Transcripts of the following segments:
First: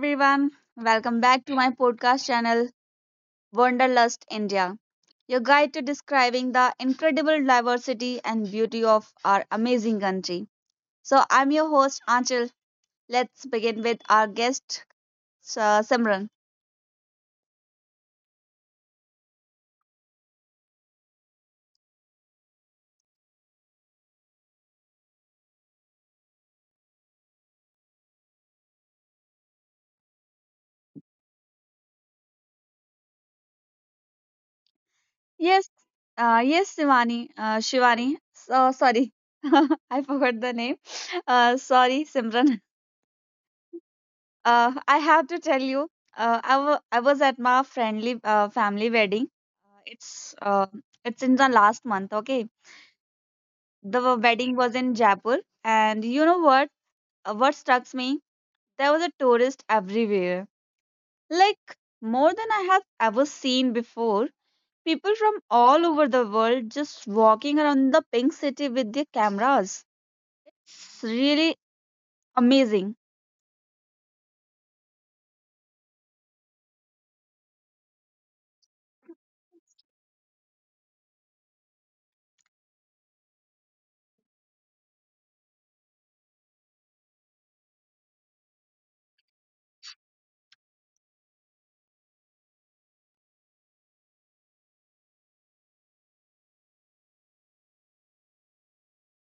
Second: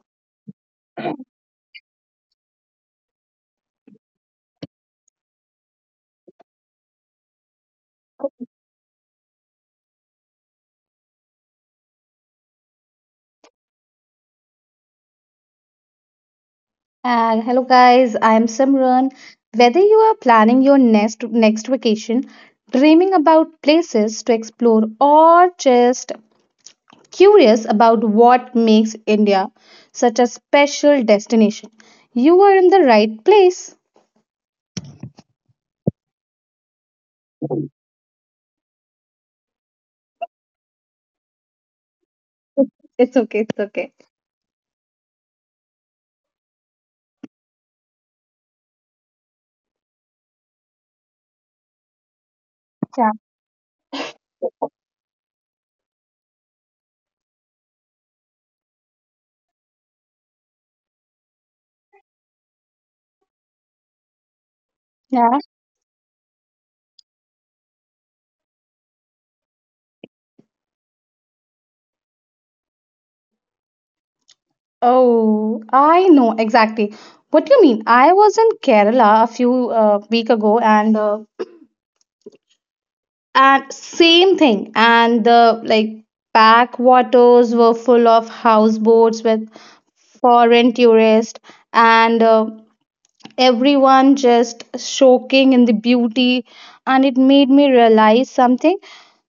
everyone, welcome back to my podcast channel Wanderlust India, your guide to describing the incredible diversity and beauty of our amazing country. So I'm your host Anchal. Let's begin with our guest Simran. And hello, guys. I am Simran. Whether you are planning your next vacation, dreaming about places to explore, or just curious about what makes India such a special destination, you are in the right place. Yes, yes, Shivani. Shivani. So sorry, I forgot the name. Sorry, Simran. It's okay. It's okay. I have to tell you, I was at my friendly family wedding. Uh, it's uh, it's in the last month. Okay, Yeah. the wedding was in Jaipur, and you know what? What struck me? There was a tourist everywhere, like more than I have ever seen before. People Yeah. from all over the world just walking around the pink city with their cameras. It's really amazing, Oh, I know exactly what you mean. I was in Kerala a few week ago, and and same thing. And the like backwaters were full of houseboats with foreign tourists, and everyone just soaking in the beauty. And it made me realize something.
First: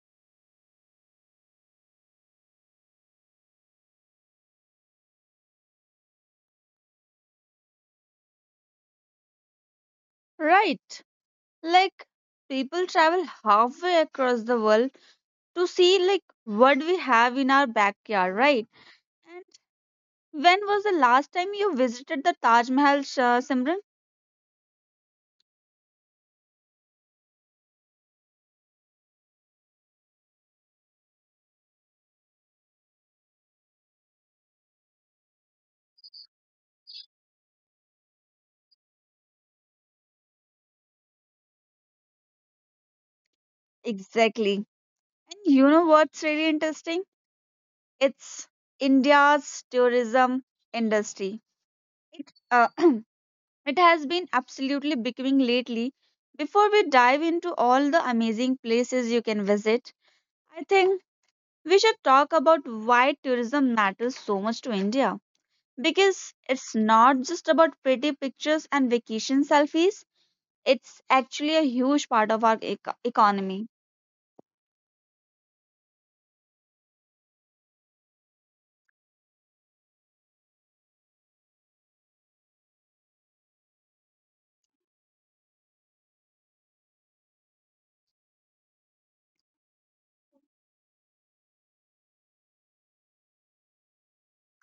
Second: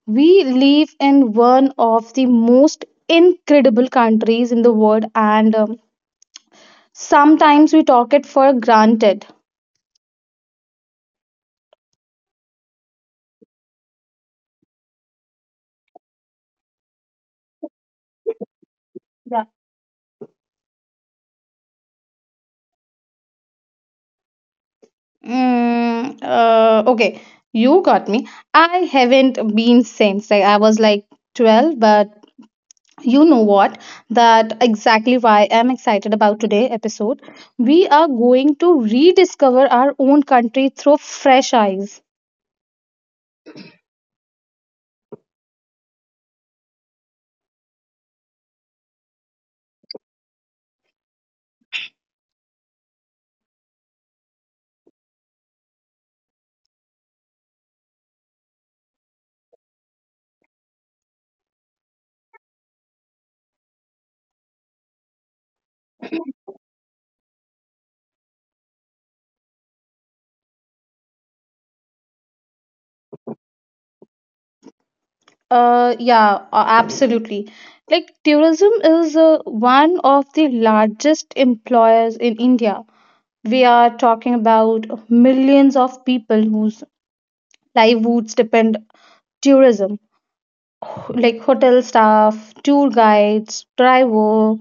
We live in one of the most incredible countries in the world, and sometimes we talk it for granted. right? Like people travel halfway across the world to see like what we have in our backyard, right? And when was the last time you visited the Taj Mahal, Shah Simran? Okay, you got me. I haven't been since. I was 12, but you know what? That exactly why I'm excited about today episode. We are going to rediscover our own country through fresh eyes. Exactly. And you know what's really interesting? It's India's tourism industry. It, uh, it has been absolutely becoming lately. Before we dive into all the amazing places you can visit, I think we should talk about why tourism matters so much to India. Because it's not just about pretty pictures and vacation selfies, it's actually a huge part of our economy. Yeah, absolutely. Like tourism is one of the largest employers in India. We are talking about millions of people whose livelihoods depend tourism like hotel staff, tour guides, driver,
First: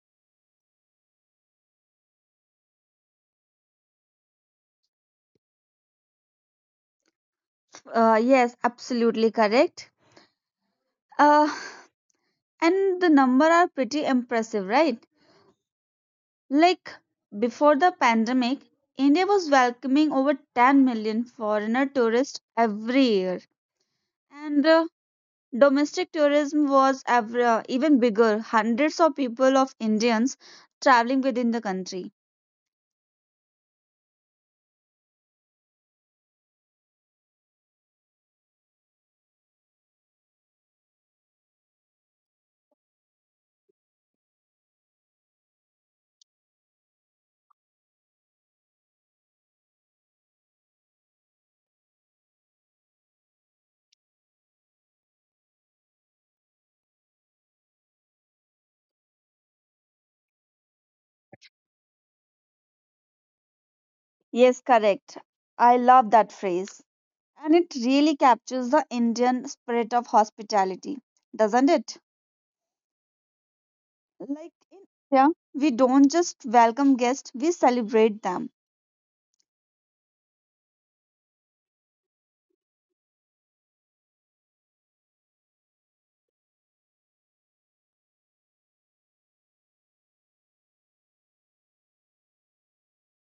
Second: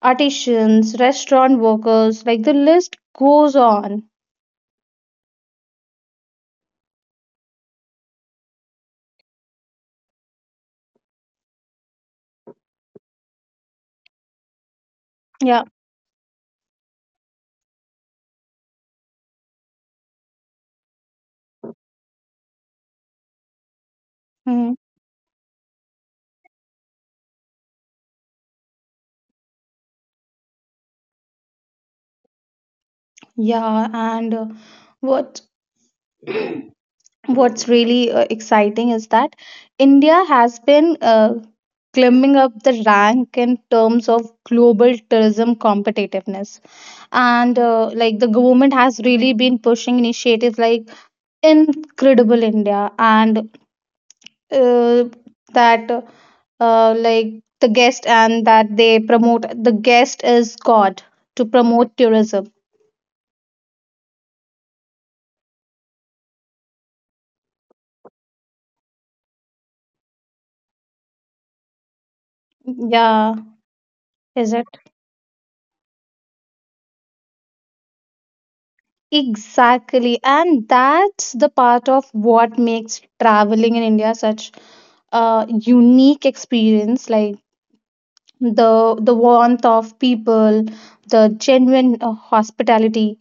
artisans, restaurant workers, like the list goes on. Yes, absolutely correct. uh, and the number are pretty impressive, right? Yeah. Like before the pandemic, India was welcoming over 10 million foreigner tourists every year, and Mhm. uh, domestic tourism was even bigger, hundreds of people of Indians traveling within the country. Yeah, and what what's really exciting is that India has been climbing up the rank in terms of global tourism competitiveness. And like the government has really been pushing initiatives like Incredible India and uh, that like the guest and that they promote the guest is god to promote tourism. Yes, correct. I love that phrase. And it really captures the Indian spirit of hospitality, doesn't it? Yeah, is Like it? in India, we don't just welcome guests, we celebrate them. Exactly, and that's the part of what makes traveling in India such a unique experience, like the the warmth of people, the genuine hospitality.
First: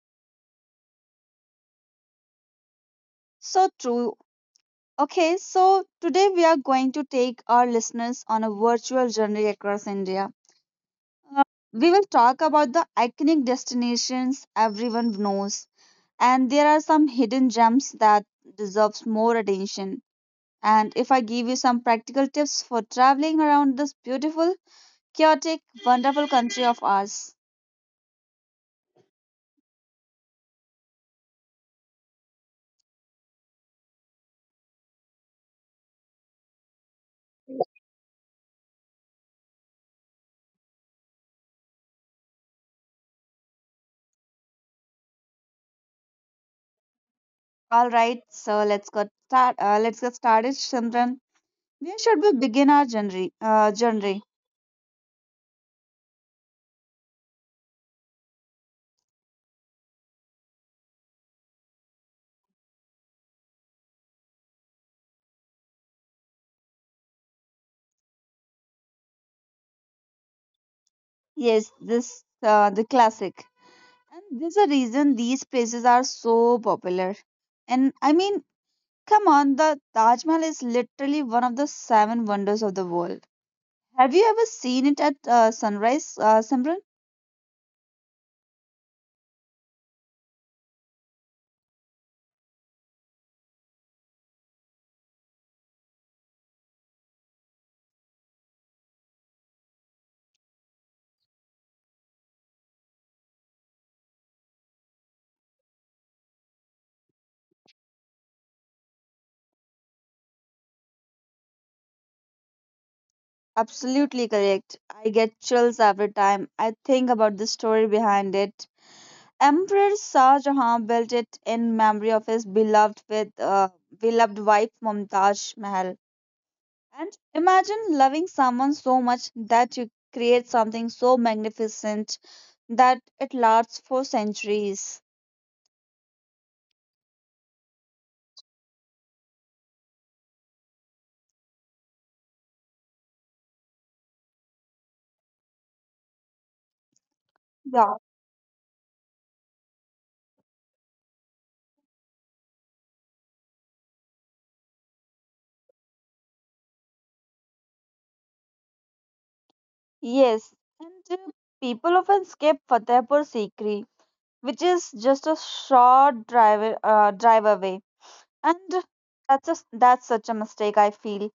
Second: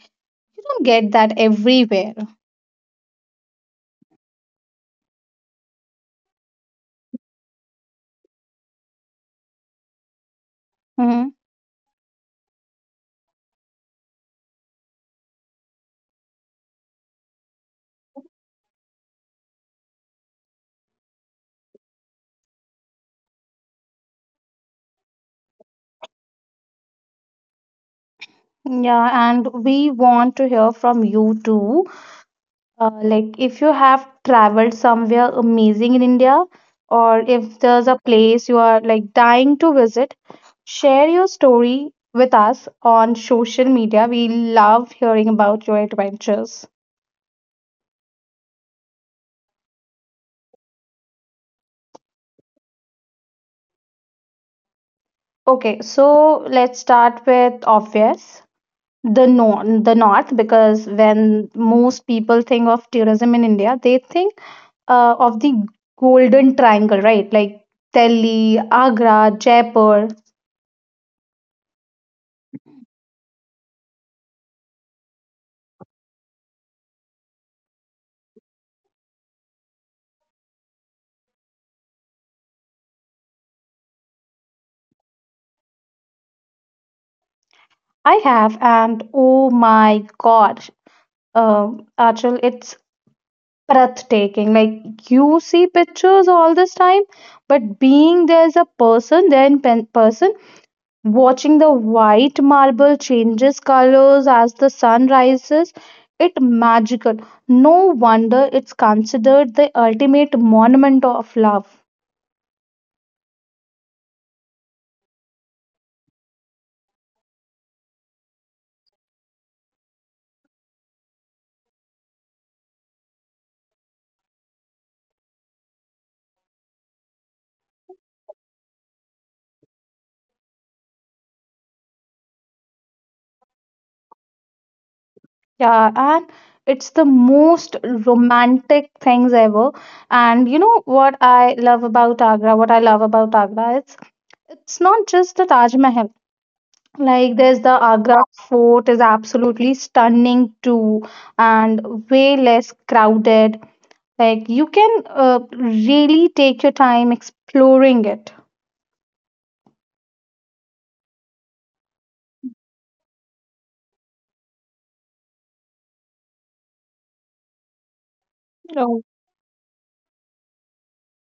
You don't get that everywhere. So true. Okay, so today we are going to take our listeners on a virtual journey across India. Hmm. Uh, we will talk about the iconic destinations everyone knows, and there are some hidden gems that deserves more attention. And if I give you some practical tips for traveling around this beautiful, chaotic, wonderful country of ours. Yeah, and we want to hear from you too. Like if you have traveled somewhere amazing in India, or if there's a place you are like dying to visit, share your story with us on social media. We love hearing about your adventures. All right, so let's get started, Simran. Where should we begin our journey? Okay, so let's start with obvious. The north, because when most people think of tourism in India, they think of the Golden Triangle, right? Like Delhi, Agra, Jaipur. Yes, this the classic. And there's a reason these places are so popular. And I mean, come on, the Taj Mahal is literally one of the seven wonders of the world. Have you ever seen it at sunrise, Simran? I have, and oh my God, uh, Achal, it's breathtaking. Like you see pictures all this time, but being there as a person, there in pen person, watching the white marble changes colors as the sun rises, it magical. No wonder it's considered the ultimate monument of love. Absolutely correct. I get chills every time I think about the story behind it. Emperor Shah Jahan built it in memory of his beloved wife Mumtaz Mahal. And imagine loving someone so much that you create something so magnificent that it lasts for centuries. Yeah, and it's the most romantic things ever. And you know what I love about Agra? What I love about Agra is it's not just the Taj Mahal. Like there's the Yeah. Agra Fort is absolutely stunning too, and way less crowded. Like you can really take your time exploring it. Yes. And uh, people often skip Fatehpur Sikri, which is just a short drive away, and that's a, that's such a mistake, I feel,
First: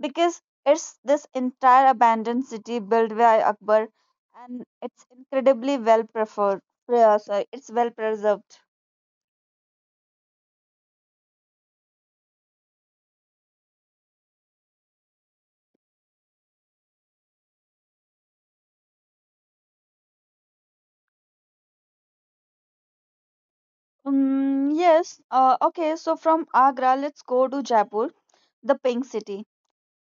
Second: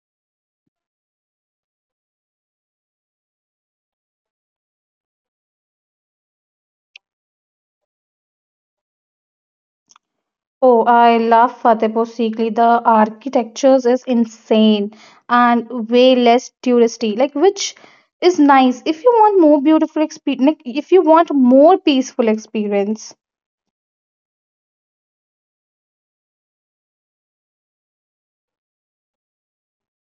because it's this entire abandoned city built by Akbar, and it's incredibly well preferred. Yeah, sorry, it's well preserved. Oh, I love Fatehpur Sikri. The architectures is insane and way less touristy, like which is nice if you want more beautiful experience, like if you want more peaceful experience. Yes, okay, so from Agra, let's go to Jaipur, the pink city.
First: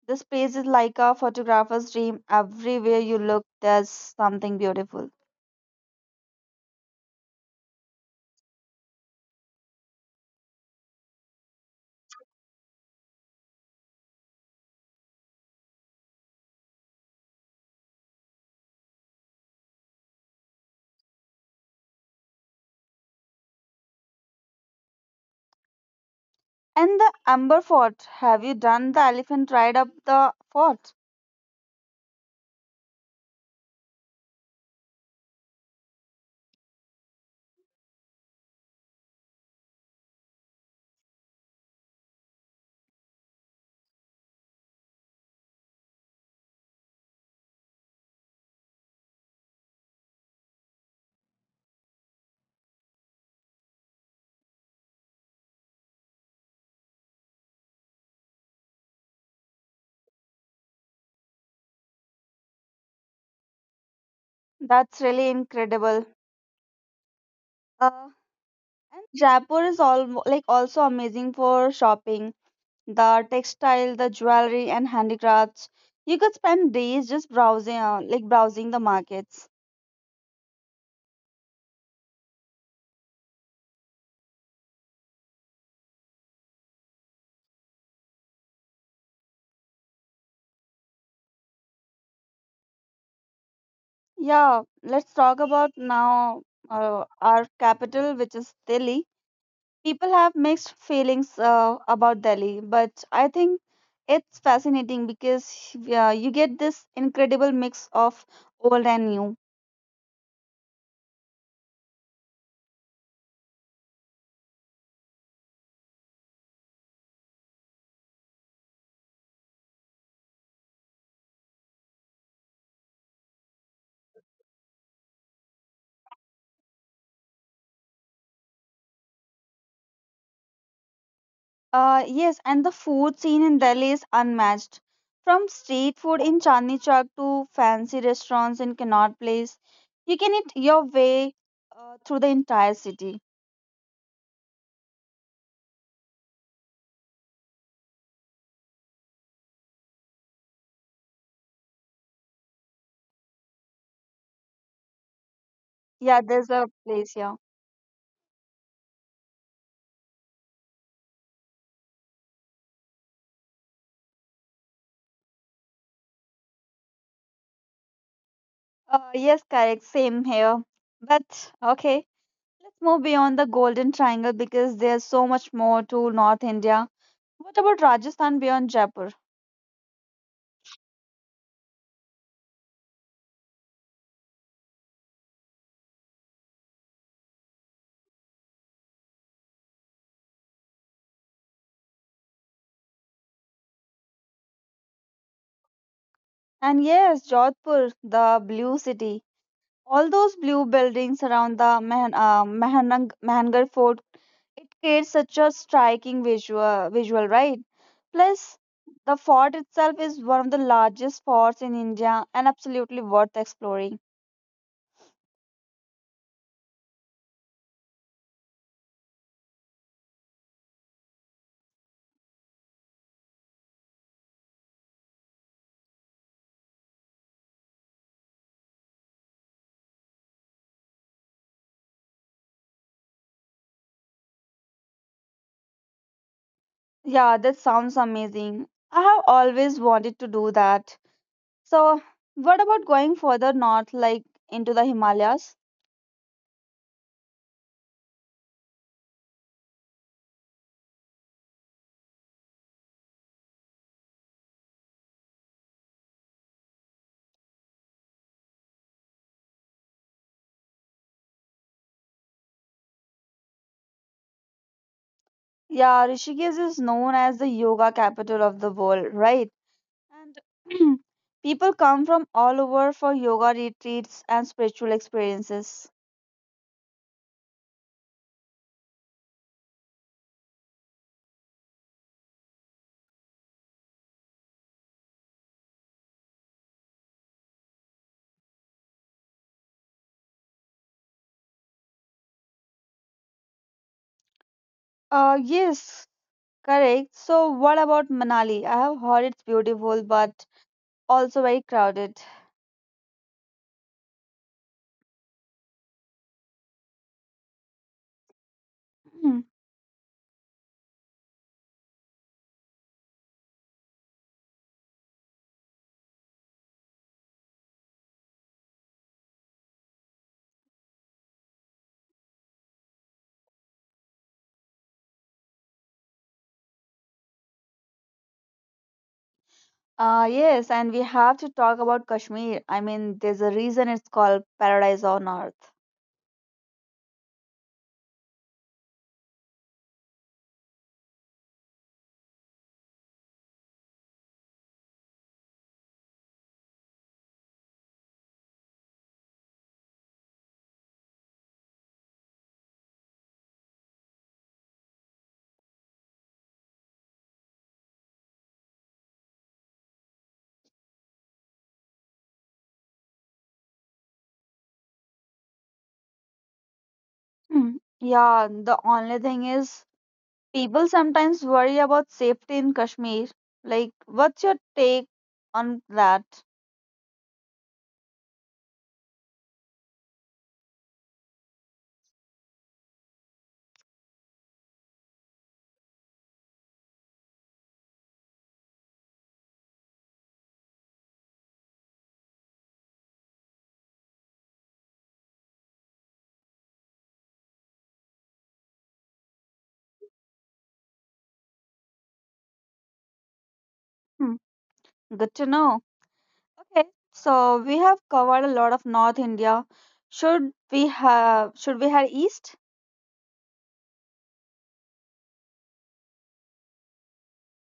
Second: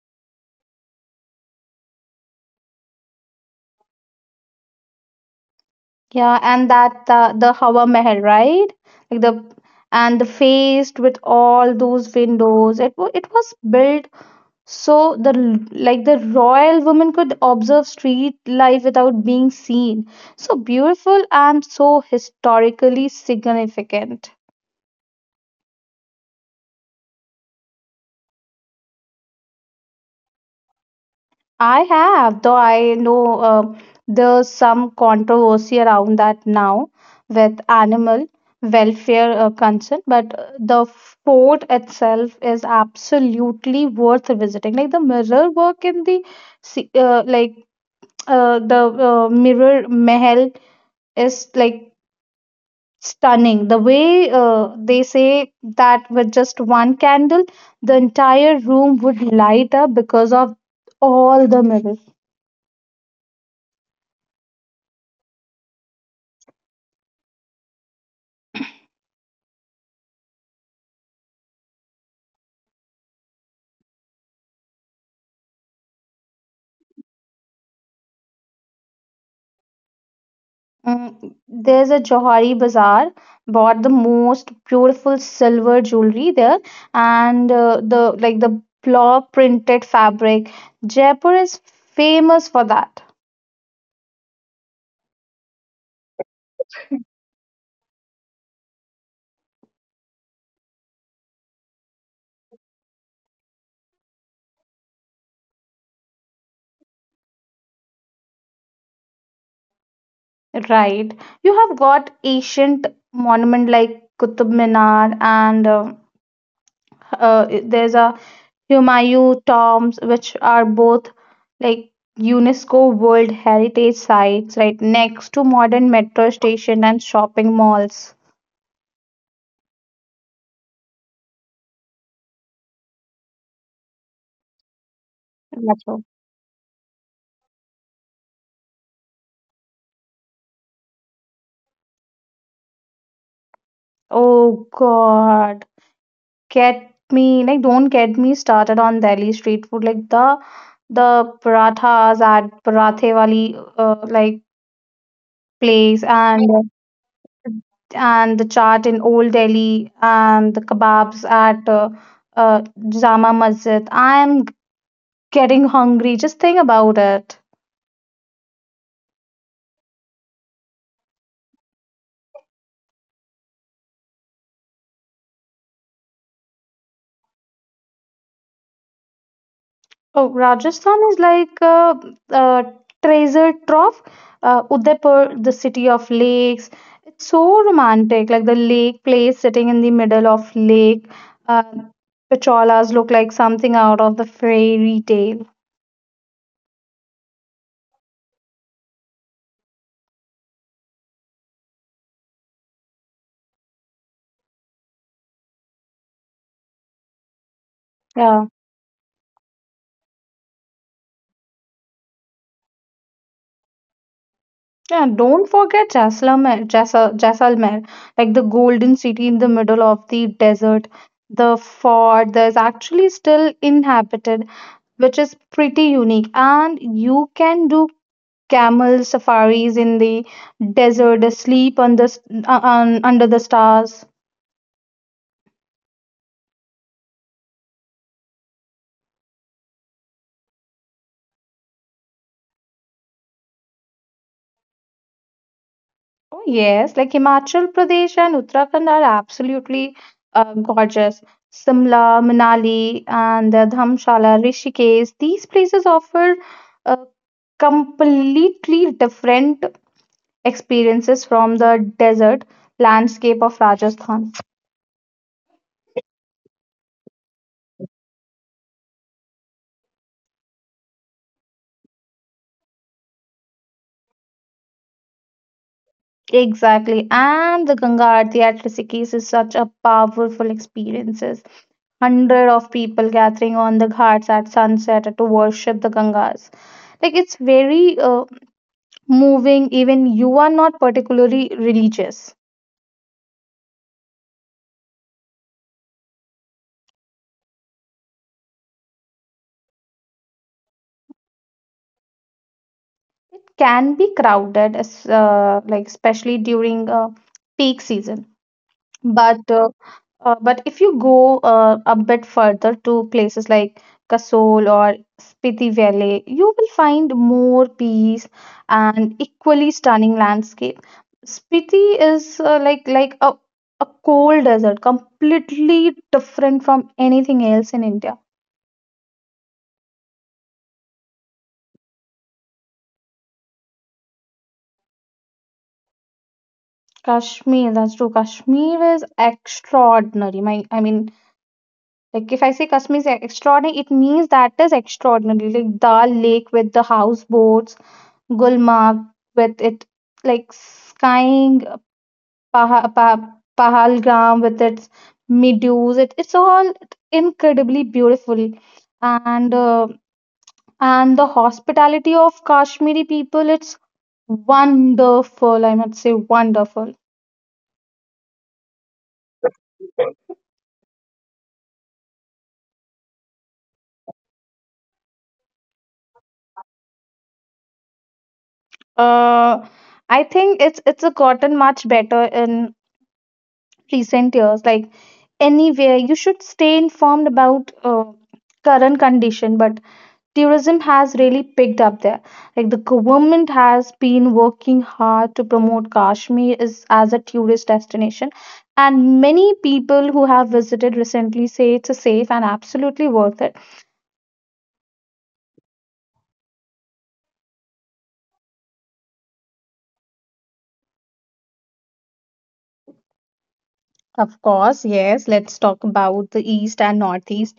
This place is like a photographer's dream, everywhere you look there's something beautiful. Yeah, and that the Hawa Mahal, right? Like the and the faced with all those windows. It was built. So the like the royal woman could observe street life without being seen. So beautiful and so historically significant. And the Amber Fort. Have you done the elephant ride up the fort? I have, though I know there's some controversy around that now with animal welfare concern, but the fort itself is absolutely worth visiting. Like the mirror work in the se- uh, like mirror Mahal is like stunning. The way they say that with just one candle, the entire room would light up because of all the mirrors. That's really incredible. Uh, And Jaipur is all like also amazing for shopping. The textile, the jewelry, and handicrafts. You could spend days just browsing the markets. There's a Johari Bazaar, bought the most beautiful silver jewelry there, and the claw printed fabric. Jaipur is famous for that. Yeah, let's talk about now our capital, which is Delhi. People have mixed feelings about Delhi, but I think it's fascinating because you get this incredible mix of old and new. Right. You have got ancient monument like Qutub Minar and there's a Humayu tombs, which are both like UNESCO World Heritage Sites, right next to modern metro station and shopping malls. Yes, and the food scene in Delhi is unmatched. From That's... street food in Chandni Chowk to fancy restaurants in Connaught Place, you can eat your way through the entire city. oh God, get me like don't get me started on Delhi street food. Like the parathas at Parathe Wali like place Yeah, there's a place here. and the chaat in Old Delhi and the kebabs at uh, Jama Masjid. I am getting hungry, just think about it. Yes, correct. Same here. But okay, let's move beyond the Golden Triangle because there's so much more to North India. What about Rajasthan beyond Jaipur? Oh, Rajasthan is like a treasure trove. Udaipur, the city of lakes. It's so romantic, like the lake place sitting in the middle of lake. Uh, Pacholas look like something out of the fairy tale. And yes, Jodhpur, the blue city. All those blue buildings around the Mahangar Fort, it creates such a striking visual, right? Yeah. Plus, the fort itself is one of the largest forts in India and absolutely worth exploring. Yeah, don't forget Jaisalmer, Jaisalmer, like the golden city in the middle of the desert. The fort, there's actually still inhabited, which is pretty unique. And you can do camel safaris in the desert, sleep on under the stars. Yeah, that sounds amazing. I have always wanted to do that. So, what about going further north, like into the Himalayas? Oh, yes, like Himachal Pradesh and Uttarakhand are absolutely gorgeous. Simla, Manali, and the Dhamshala, Rishikesh, these places offer uh, completely different experiences from the desert landscape of Rajasthan. Yeah, Rishikesh is known as the yoga capital of the world, right? And people come from all over for yoga retreats and spiritual experiences. Exactly. And the Ganga Aarti at Rishikesh is such a powerful experiences. Hundred of people gathering on the ghats at sunset to worship the Gangas. Like it's very moving. Even you are not particularly religious. Yes, correct. So, what about Manali? I have heard it's beautiful, but also very crowded. It can be crowded, as like especially during peak season. Hmm. But uh, but if you go a bit further to places like Kasol or Spiti Valley, you will find more peace and equally stunning landscape. Spiti is like a cold desert, completely different from anything else in India. Yes, and we have to talk about Kashmir. I mean, there's a reason it's called paradise on earth. Kashmir, that's true. Kashmir is extraordinary. I mean, like if I say Kashmir is extraordinary, it means that is extraordinary. Like Dal Lake with the houseboats, Gulmarg with it like skying, Pahalgam with its meadows. It's all incredibly beautiful, and uh, and the hospitality of Kashmiri people. It's wonderful. I must say wonderful. Hmm. Yeah, the only thing is, people sometimes worry about safety in Kashmir. Like, what's your take on that? Uh, I think it's gotten much better in recent years. Like anywhere, you should stay informed about current condition, but tourism has really picked up there. Like the government has been working hard to promote Kashmir as a tourist destination, and many people who have visited recently say it's a safe and absolutely worth it. Hmm. Good to know. Okay, so we have covered a lot of North India. Should we head east? Of course, yes, let's talk about the east and northeast.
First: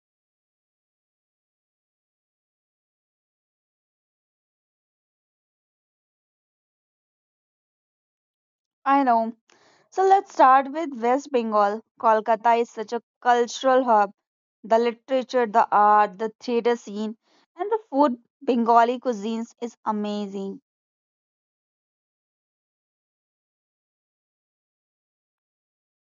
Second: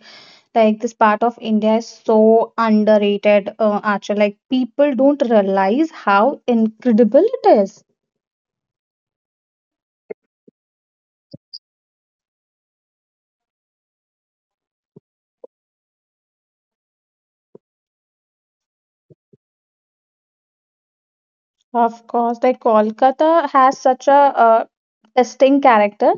Like this part of India is so underrated, actually. Like people don't realize how incredible it is. I know. So let's start with West Bengal. Kolkata is such a cultural hub. The literature, the art, the theater scene, and the food. Bengali cuisines is amazing. Of course, like Kolkata has such a uh, distinct character.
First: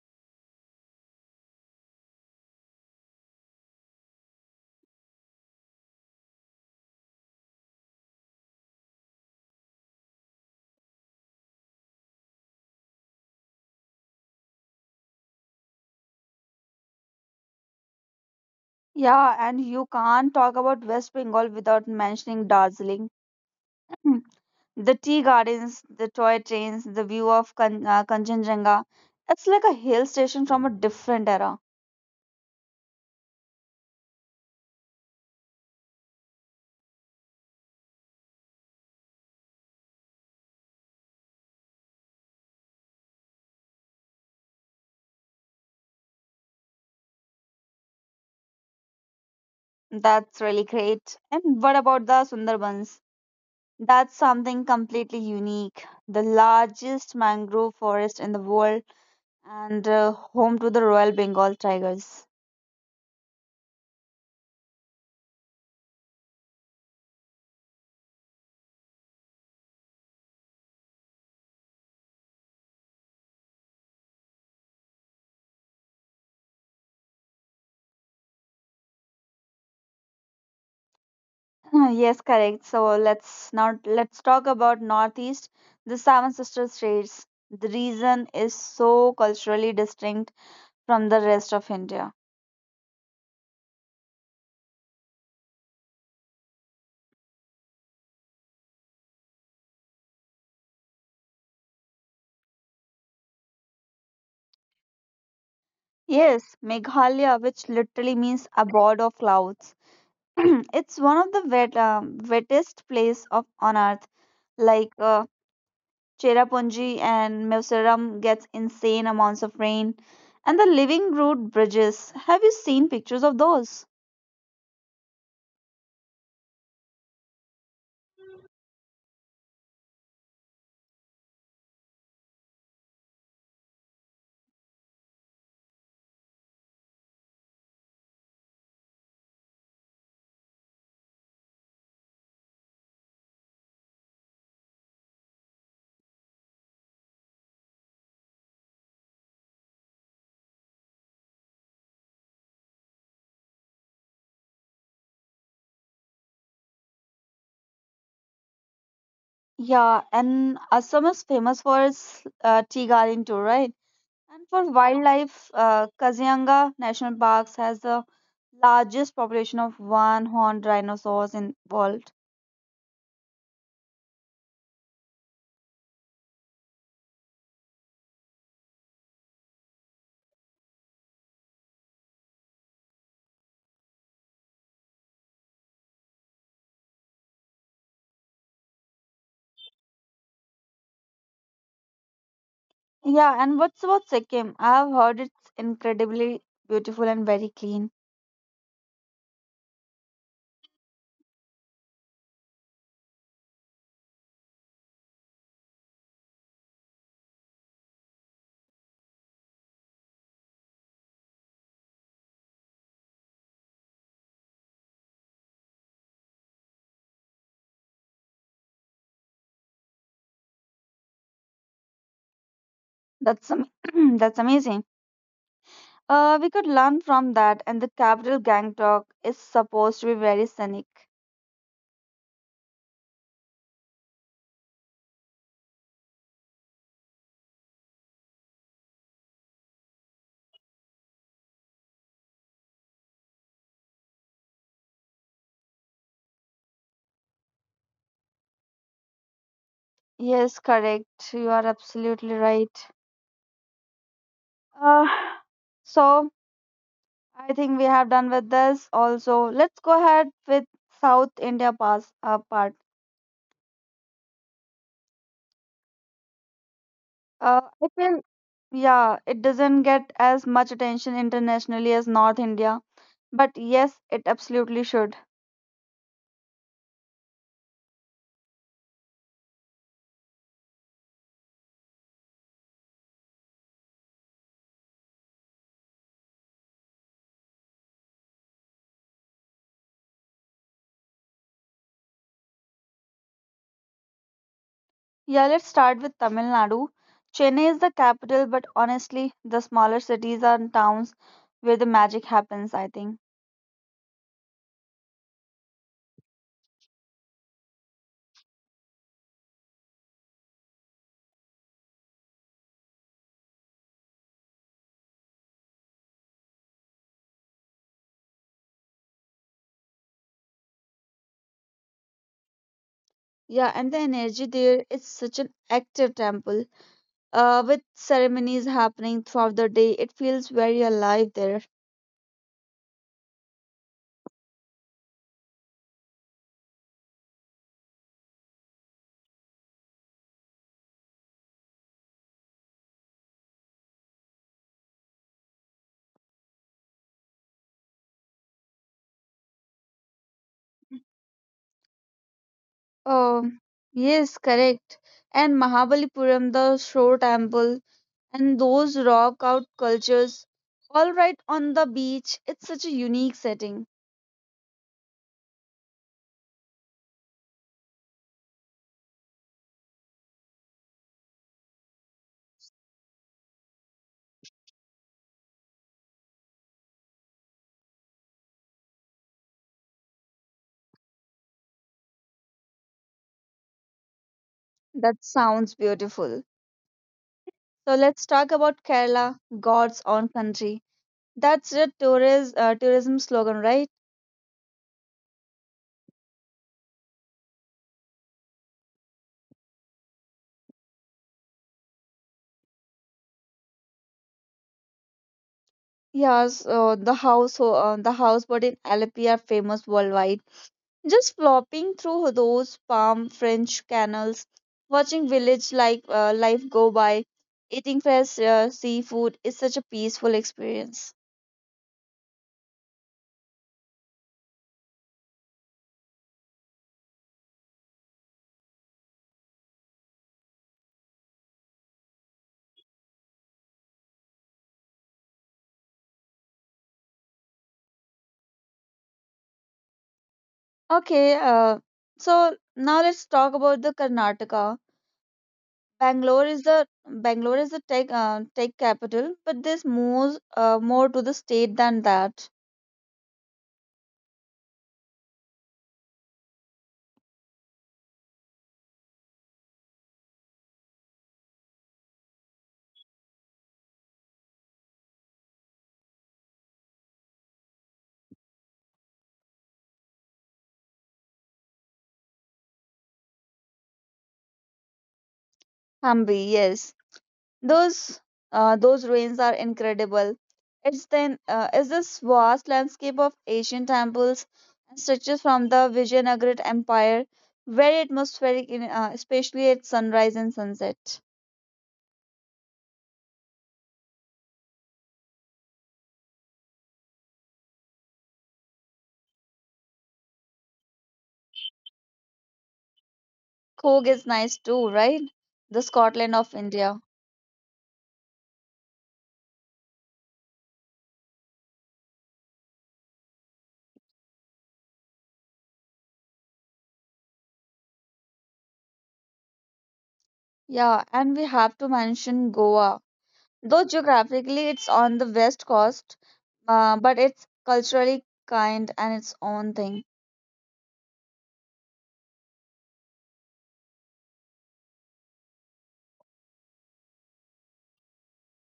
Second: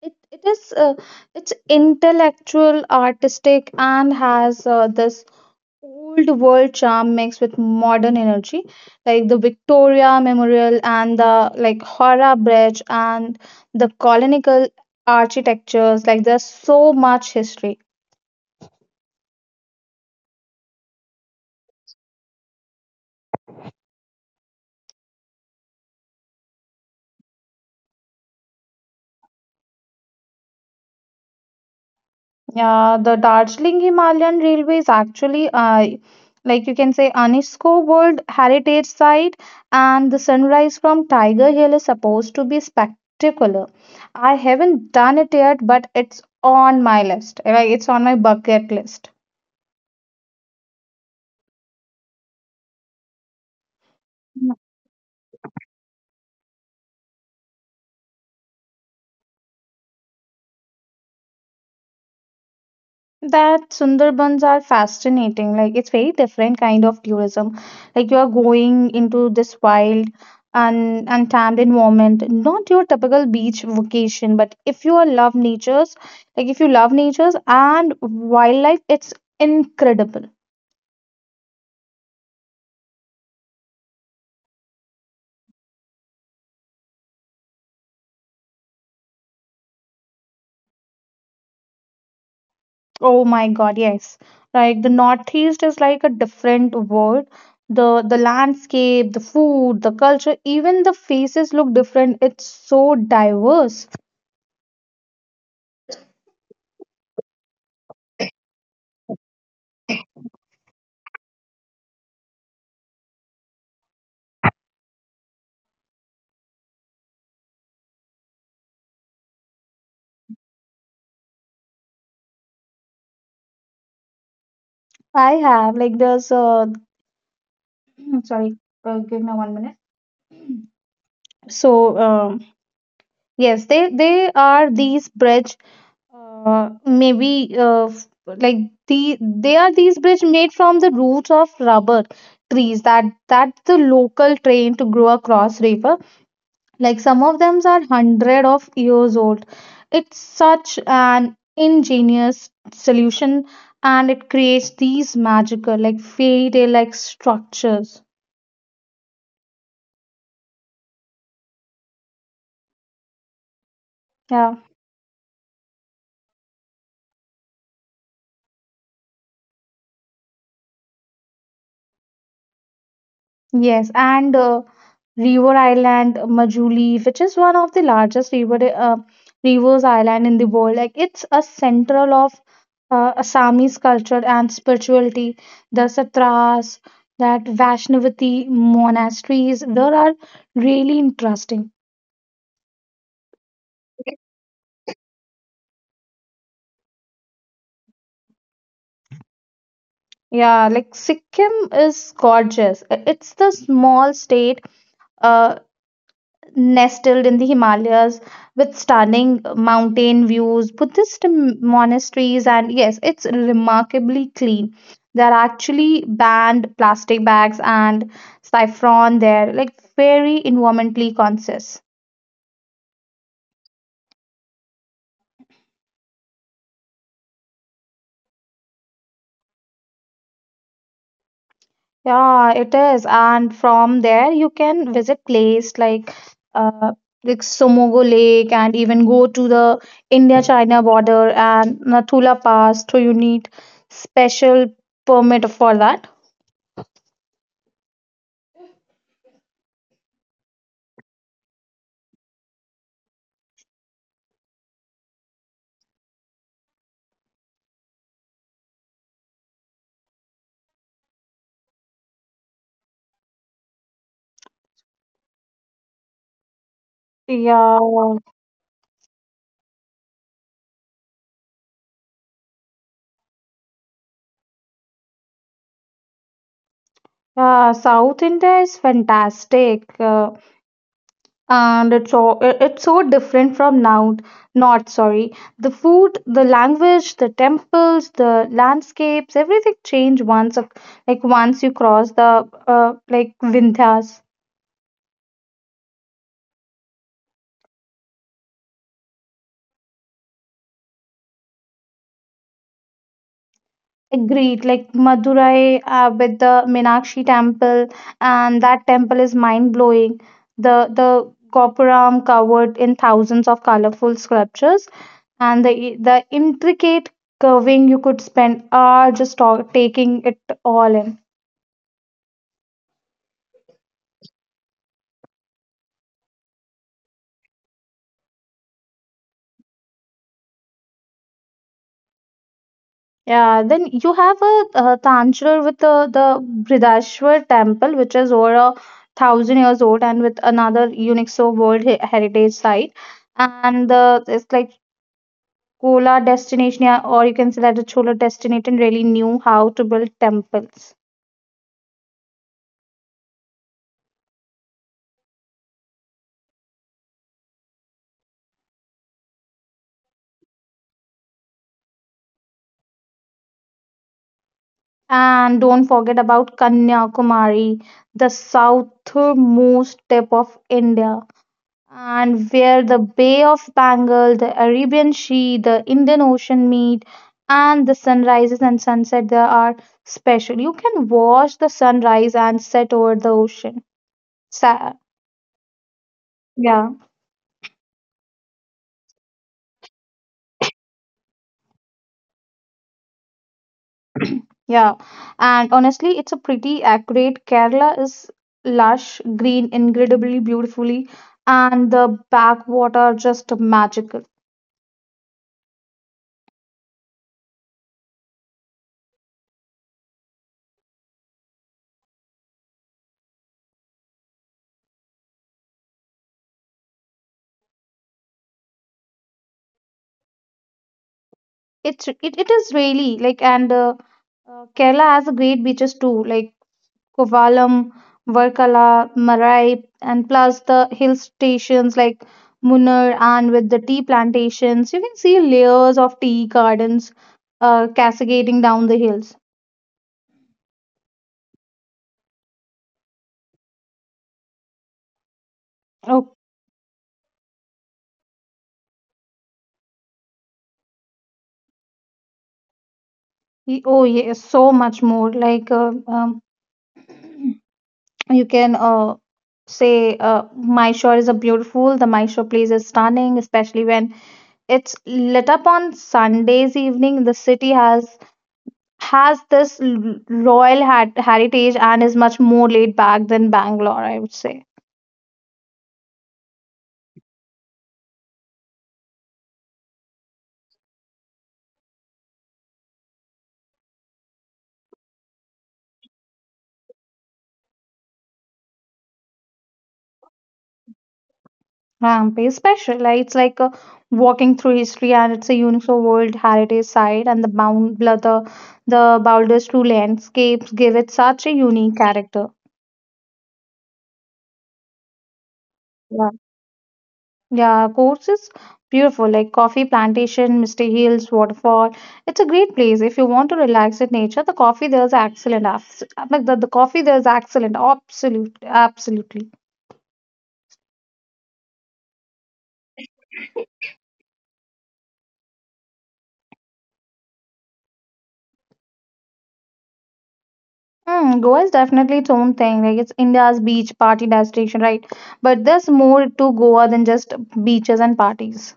It is it's intellectual, artistic, and has this old world charm mixed with modern energy, like the Victoria Memorial and the like Howrah Bridge and the colonial architectures. Like there's so much history. Yeah, and you can't talk about West Bengal without mentioning Darjeeling. Mm. The tea gardens, the toy trains, the view of Kanchenjunga. It's like a hill station from a different era. Yeah, the Darjeeling Himalayan Railway is actually, like you can say, UNESCO World Heritage Site, and the sunrise from Tiger Hill is supposed to be spectacular. I haven't done it yet, but it's on my list. Like, it's on my bucket list. That's really great. And what about the Sundarbans? That's something completely unique. The largest mangrove forest in the world, and home to the Royal Bengal tigers. That Sundarbans are fascinating. Like it's very different kind of tourism. Like you are going into this wild and untamed environment, not your typical beach vacation. But if you are love natures, like if you love natures and wildlife, it's incredible. Yes, correct. So let's now let's talk about Northeast, the Seven Sister states. The region is so culturally distinct from the rest of India. Oh my God, yes. Like the Northeast is like a different world. The landscape, the food, the culture, even the faces look different. It's so diverse. Yes, Meghalaya, which literally means abode of clouds, it's one of the wettest place of on earth. Like Cherrapunji and Meusaram gets insane amounts of rain, and the living root bridges. Have you seen pictures of those? I have, like there's sorry, give me 1 minute. So um yes, they are these bridge maybe f- like the they are these bridge made from the roots of rubber trees that the local train to grow across river. Like some of them are hundred of years old. It's such an ingenious solution and it creates these magical like fairy tale like structures. Yeah, and Assam is famous for its tea garden too, right? And Yeah. for wildlife, Kazianga National Parks has the largest population of one-horned rhinoceros in world. Yes, and River Island, Majuli, which is one of the largest rivers island in the world. Like it's a central of Assamese culture and spirituality. The satras, that Vaishnavati monasteries, there are really interesting. Yeah, and what's about Sikkim? I've heard it's incredibly beautiful and very clean. Yeah, like Sikkim is gorgeous. It's the small state uh, nestled in the Himalayas with stunning mountain views, Buddhist monasteries, and yes, it's remarkably clean. There are actually banned plastic bags and saffron there, like very environmentally conscious. That's am- that's amazing. We could learn from that, and the capital Gangtok is supposed to be very scenic. Yeah, it is. And from there, you can visit places like uh, like Somogo Lake, and even go to the India-China border and Nathula Pass. To you need special permit for that. Yes, correct. You are absolutely right. Uh, so I think we have done with this. Also, let's go ahead with South India pass part. Yeah, I feel, yeah, it doesn't get as much attention internationally as North India. But yes, it absolutely should. yeah, South India is fantastic, and it's so it's so different from now. North, sorry, the food, the language, the temples, the landscapes, everything change once, once you cross the Vindhyas. Yeah, let's start with Tamil Nadu. Chennai is the capital, but honestly, the smaller cities and towns where the magic happens, I think. Agreed, like Madurai with the Meenakshi temple, and that temple is mind blowing. The Gopuram covered in thousands of colorful sculptures and the intricate curving, you could spend hours just taking it all in. Yeah, and the energy there is such an active temple. With ceremonies happening throughout the day, it feels very alive there. Yeah, then you have a Tanjore with the Bridashwar temple, which is over 1,000 years old, and with another UNESCO world heritage site. And the, it's like Kola destination. Yeah, or you can say that the Chola destination really knew how to build temples. Um, yes, correct. And Mahabalipuram, the shore temple, and those rock out cultures, all right on the beach, it's such a unique setting. And don't forget about Kanyakumari, the southernmost tip of India, and where the Bay of Bengal, the Arabian Sea, the Indian Ocean meet, and the sunrises and sunset there are special. You can watch the sunrise and set over the ocean. Sa- That sounds beautiful. yeah, So let's talk about Kerala, God's own country. That's the tourist tourism slogan, right? yeah. And honestly, it's a pretty accurate. Kerala is lush, green, incredibly beautifully, and the backwater are just magical. Yes, the houseboat in Alleppey are famous worldwide. Just flopping through those palm French canals, watching village like life go by, eating fresh seafood is such a peaceful experience. It is really like, and Kerala has a great beaches too, like Kovalam, Varkala, Marai, and plus the hill stations like Munnar, and with the tea plantations, you can see layers of tea gardens cascading down the hills. Okay, so now let's talk about the Karnataka. Oh, Bangalore is the tech capital, but there's more to the state than that. Oh yes, so much more. Like you can say, Mysore is a beautiful. The Mysore place is stunning, especially when it's lit up on Sundays evening. The city has this royal heritage and is much more laid back than Bangalore, I would say. Hampi, yes, those those ruins are incredible. It's then, is this vast landscape of Asian temples and stretches from the Vijayanagara Empire, very atmospheric, especially at sunrise and sunset. Hampi is special. Like, it's like a walking through history, and it's a UNESCO World Heritage Site, and the bound bla- the boulders, two landscapes give it such a unique character. Kog is nice too, right? The Yeah, Scotland of India. yeah, course is beautiful. Like coffee plantation, Misty Hills, waterfall. It's a great place if you want to relax in nature. The coffee there is excellent. Like the coffee there is excellent. Absolutely. Yeah, and we have to mention Goa. Though geographically it's on the west coast, but it's culturally kind and its own thing. Mm, Goa is definitely its own thing. Like it's India's beach party destination, right? But there's more to Goa than just beaches and parties.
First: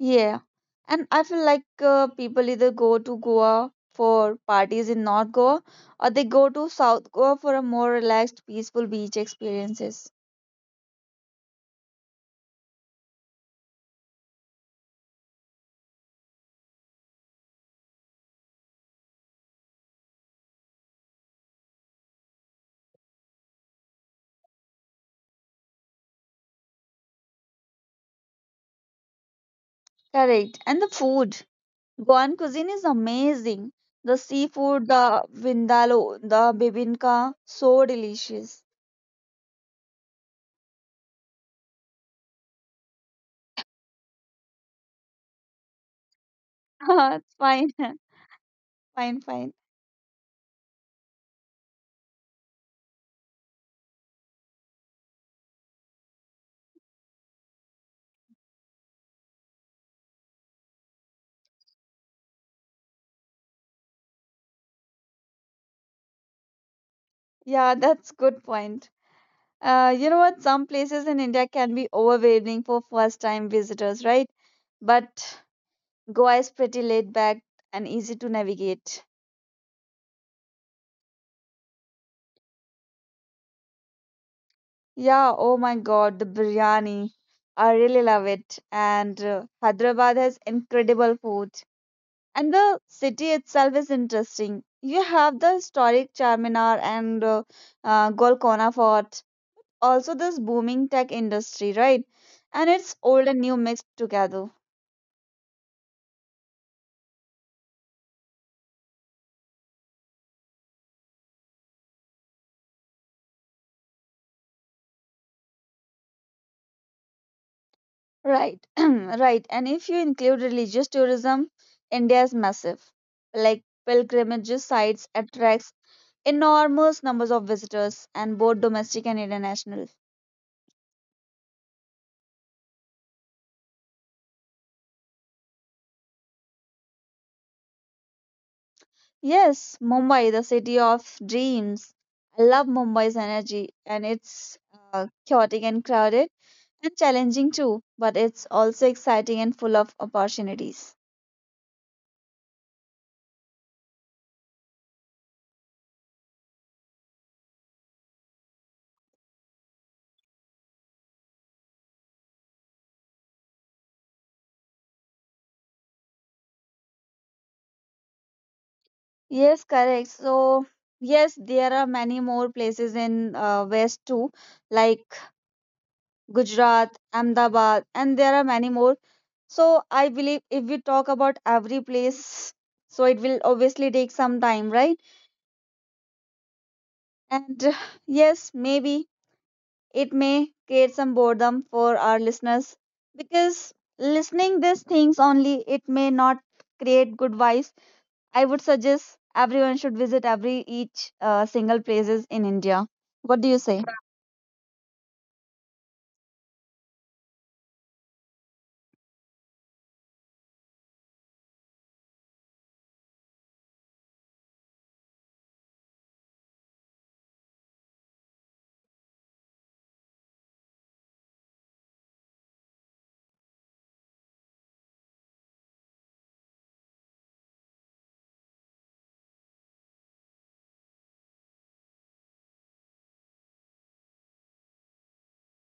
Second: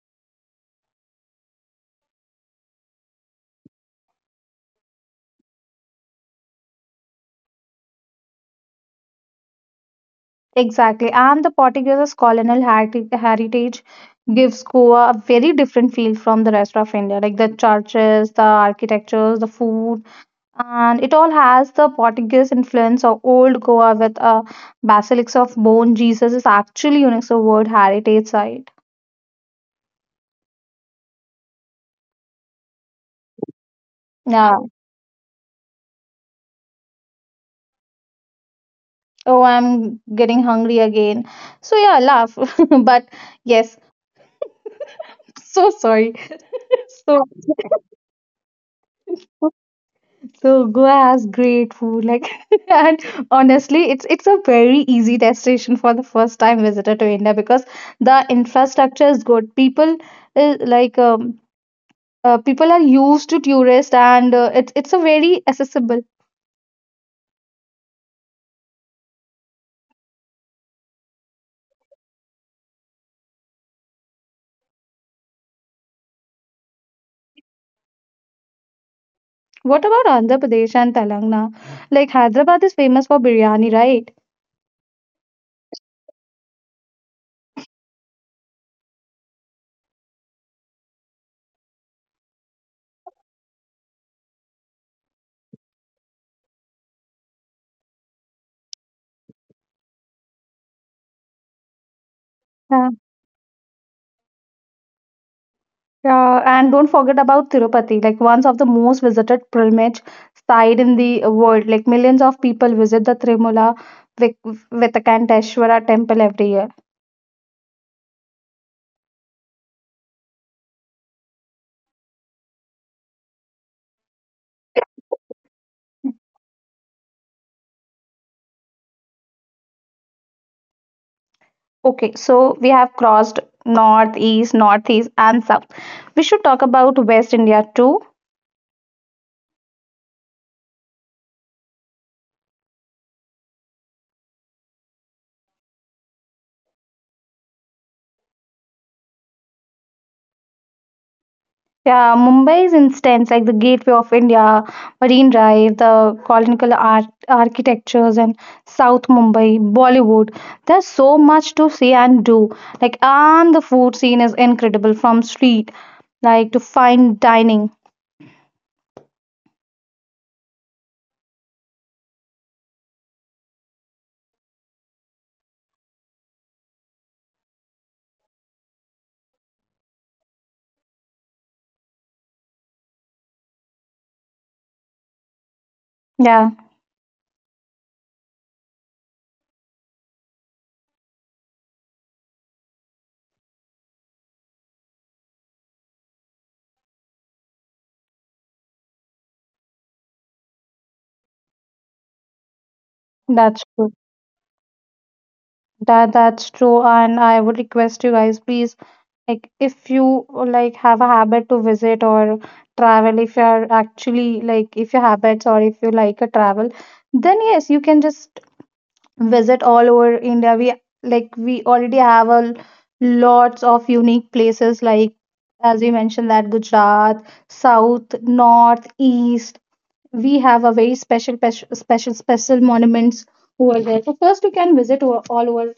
Yeah. And I feel like people either go to Goa for parties in North Goa, or they go to South Goa for a more relaxed, peaceful beach experiences. Exactly. And the Portuguese colonial heritage gives Goa a very different feel from the rest of India. Like the churches, the architectures, the food, and it all has the Portuguese influence of old Goa, with a basilics of bone. Jesus is actually UNESCO World Heritage Site. Correct. And the food. Goan cuisine is amazing. The Yeah. seafood, the vindaloo, the bibinka, so delicious. Oh, I'm getting hungry again, so yeah, laugh, but yes, so sorry, so, It's fine. Fine, fine. so Goa has great food, like, and honestly, it's a very easy destination for the first time visitor to India, because the infrastructure is good, people like, people are used to tourists, and it's a very accessible. Yeah, that's good point. You know what? Some places in India can be overwhelming for first time visitors, right? But Goa is pretty laid back and easy to navigate. What about Andhra Pradesh and Telangana, like Hyderabad is famous for biryani, right? Yeah, oh my god, the biryani. I really love it. And Hyderabad has incredible food. And the city itself is interesting. You have the historic Charminar and Golconda Fort. Also, this booming tech industry, right? And Yeah. it's old and new mixed together. Yeah, and don't forget about Tirupati, like one of the most visited pilgrimage site in the world. Like millions of people visit the Trimula Vik- Venkateshwara temple every year. Right, right. And if you include religious tourism, India is massive. Like pilgrimages sites attracts enormous numbers of visitors, and both domestic and international. Okay, so we have crossed north, east, northeast, and south. We should talk about West India too. Yes, Mumbai, the city of dreams. I love Mumbai's energy, and it's chaotic and crowded and challenging too, but it's also exciting and full of opportunities. Yeah, Mumbai's instance, like the Gateway of India, Marine Drive, the colonial art, architectures, and South Mumbai, Bollywood. There's so much to see and do. Like, and the food scene is incredible, from street, like, to fine dining. Yes, correct. So, yes, there are many more places in West too, like Gujarat, Ahmedabad, and there are many more. So I believe if we talk about every place, so it will obviously take some time, right? Yeah, And yes, maybe it may create some boredom for our listeners, because listening these things only, it may not create good vibes. I would suggest everyone should visit every each single places in India. What do you that's say? true. That's true, and I would request you guys, please, like, if you like have a habit to visit or travel, if you are actually like, if you habits or if you like a travel, then yes, you can just visit all over India. We, like, we already have a lots of unique places, like as we mentioned, that Gujarat, South, North, East. We have a very special special special special monuments over there. So first you can visit all over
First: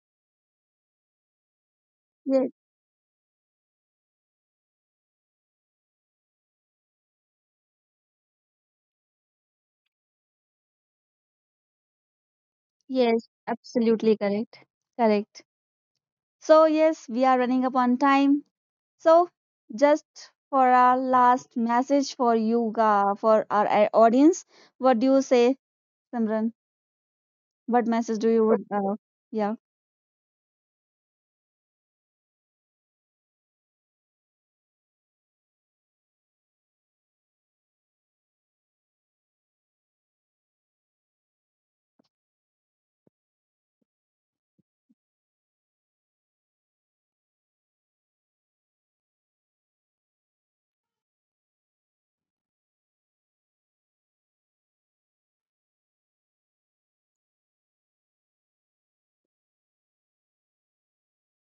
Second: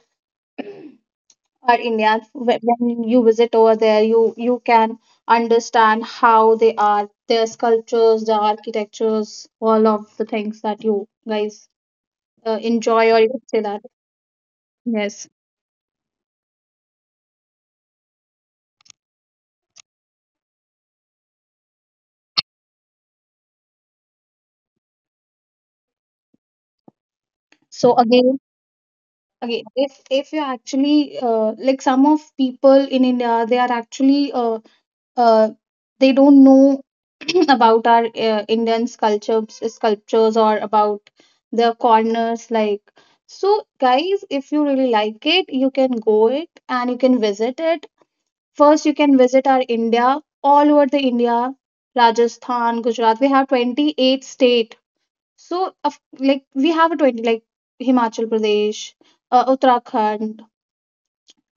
our India. Yes, When you visit over there, you can understand how they are, their sculptures, the architectures, all of the things that you guys enjoy, or you yes, could say that. absolutely correct. Yes. Correct. So, yes, we are running up on time. So, just for our last message for you, for our audience, what do you say, Simran? What So message do again, you would, yeah? okay, if you actually like some of people in India, they are actually uh, they don't know about our Indian sculptures, or about the corners. Like, so guys, if you really like it, you can go it and you can visit it. First, you can visit our India, all over the India, Rajasthan, Gujarat. We have 28 state, so, of like we have a 20, like Himachal Pradesh, Uttarakhand,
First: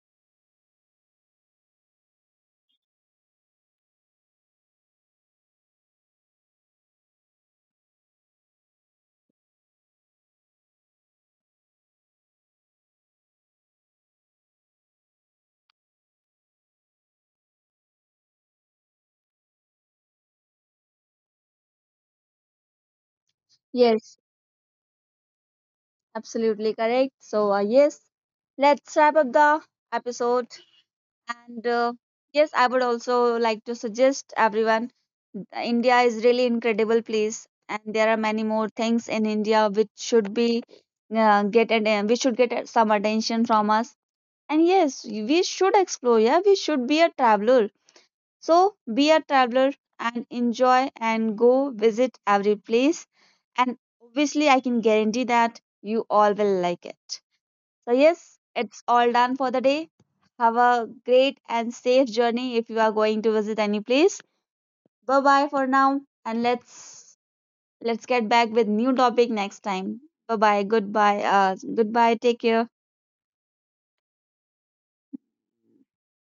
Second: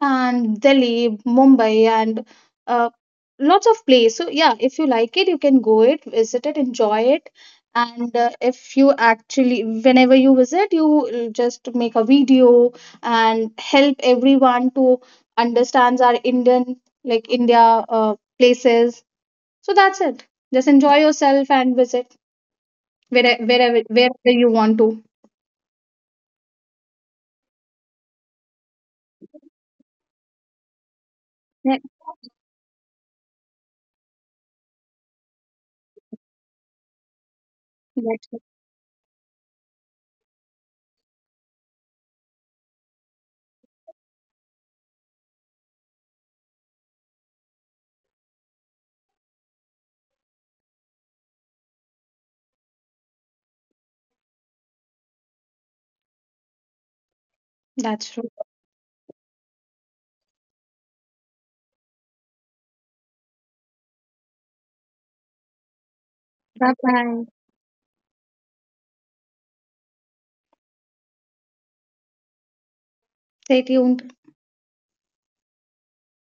and Delhi, Mumbai, and uh, lots of place. So yeah, if you like it, you can go it, visit it, enjoy it. And if you actually, whenever you visit, you just make a video and help everyone to understands our Indian, like India places. So that's it. Just enjoy yourself and visit where wherever Yes, wherever you want to. absolutely correct. So, yes, let's wrap up the episode. And yes, I would also like to suggest everyone, India is really incredible place, and there are That's, many more things in India which should be get, and we should get some attention from us. And yes, we should explore. Yeah, we should be a traveler. So be a traveler and enjoy and go visit every place. And obviously, I can guarantee that you all will like it. So, that's true. yes, it's all done for the day. Have a great and safe journey if you are going to visit any place. Bye bye for now, and Bye let's bye. let's get back with new topic next time. Bye bye. Goodbye. Goodbye. Take care. Stay tuned.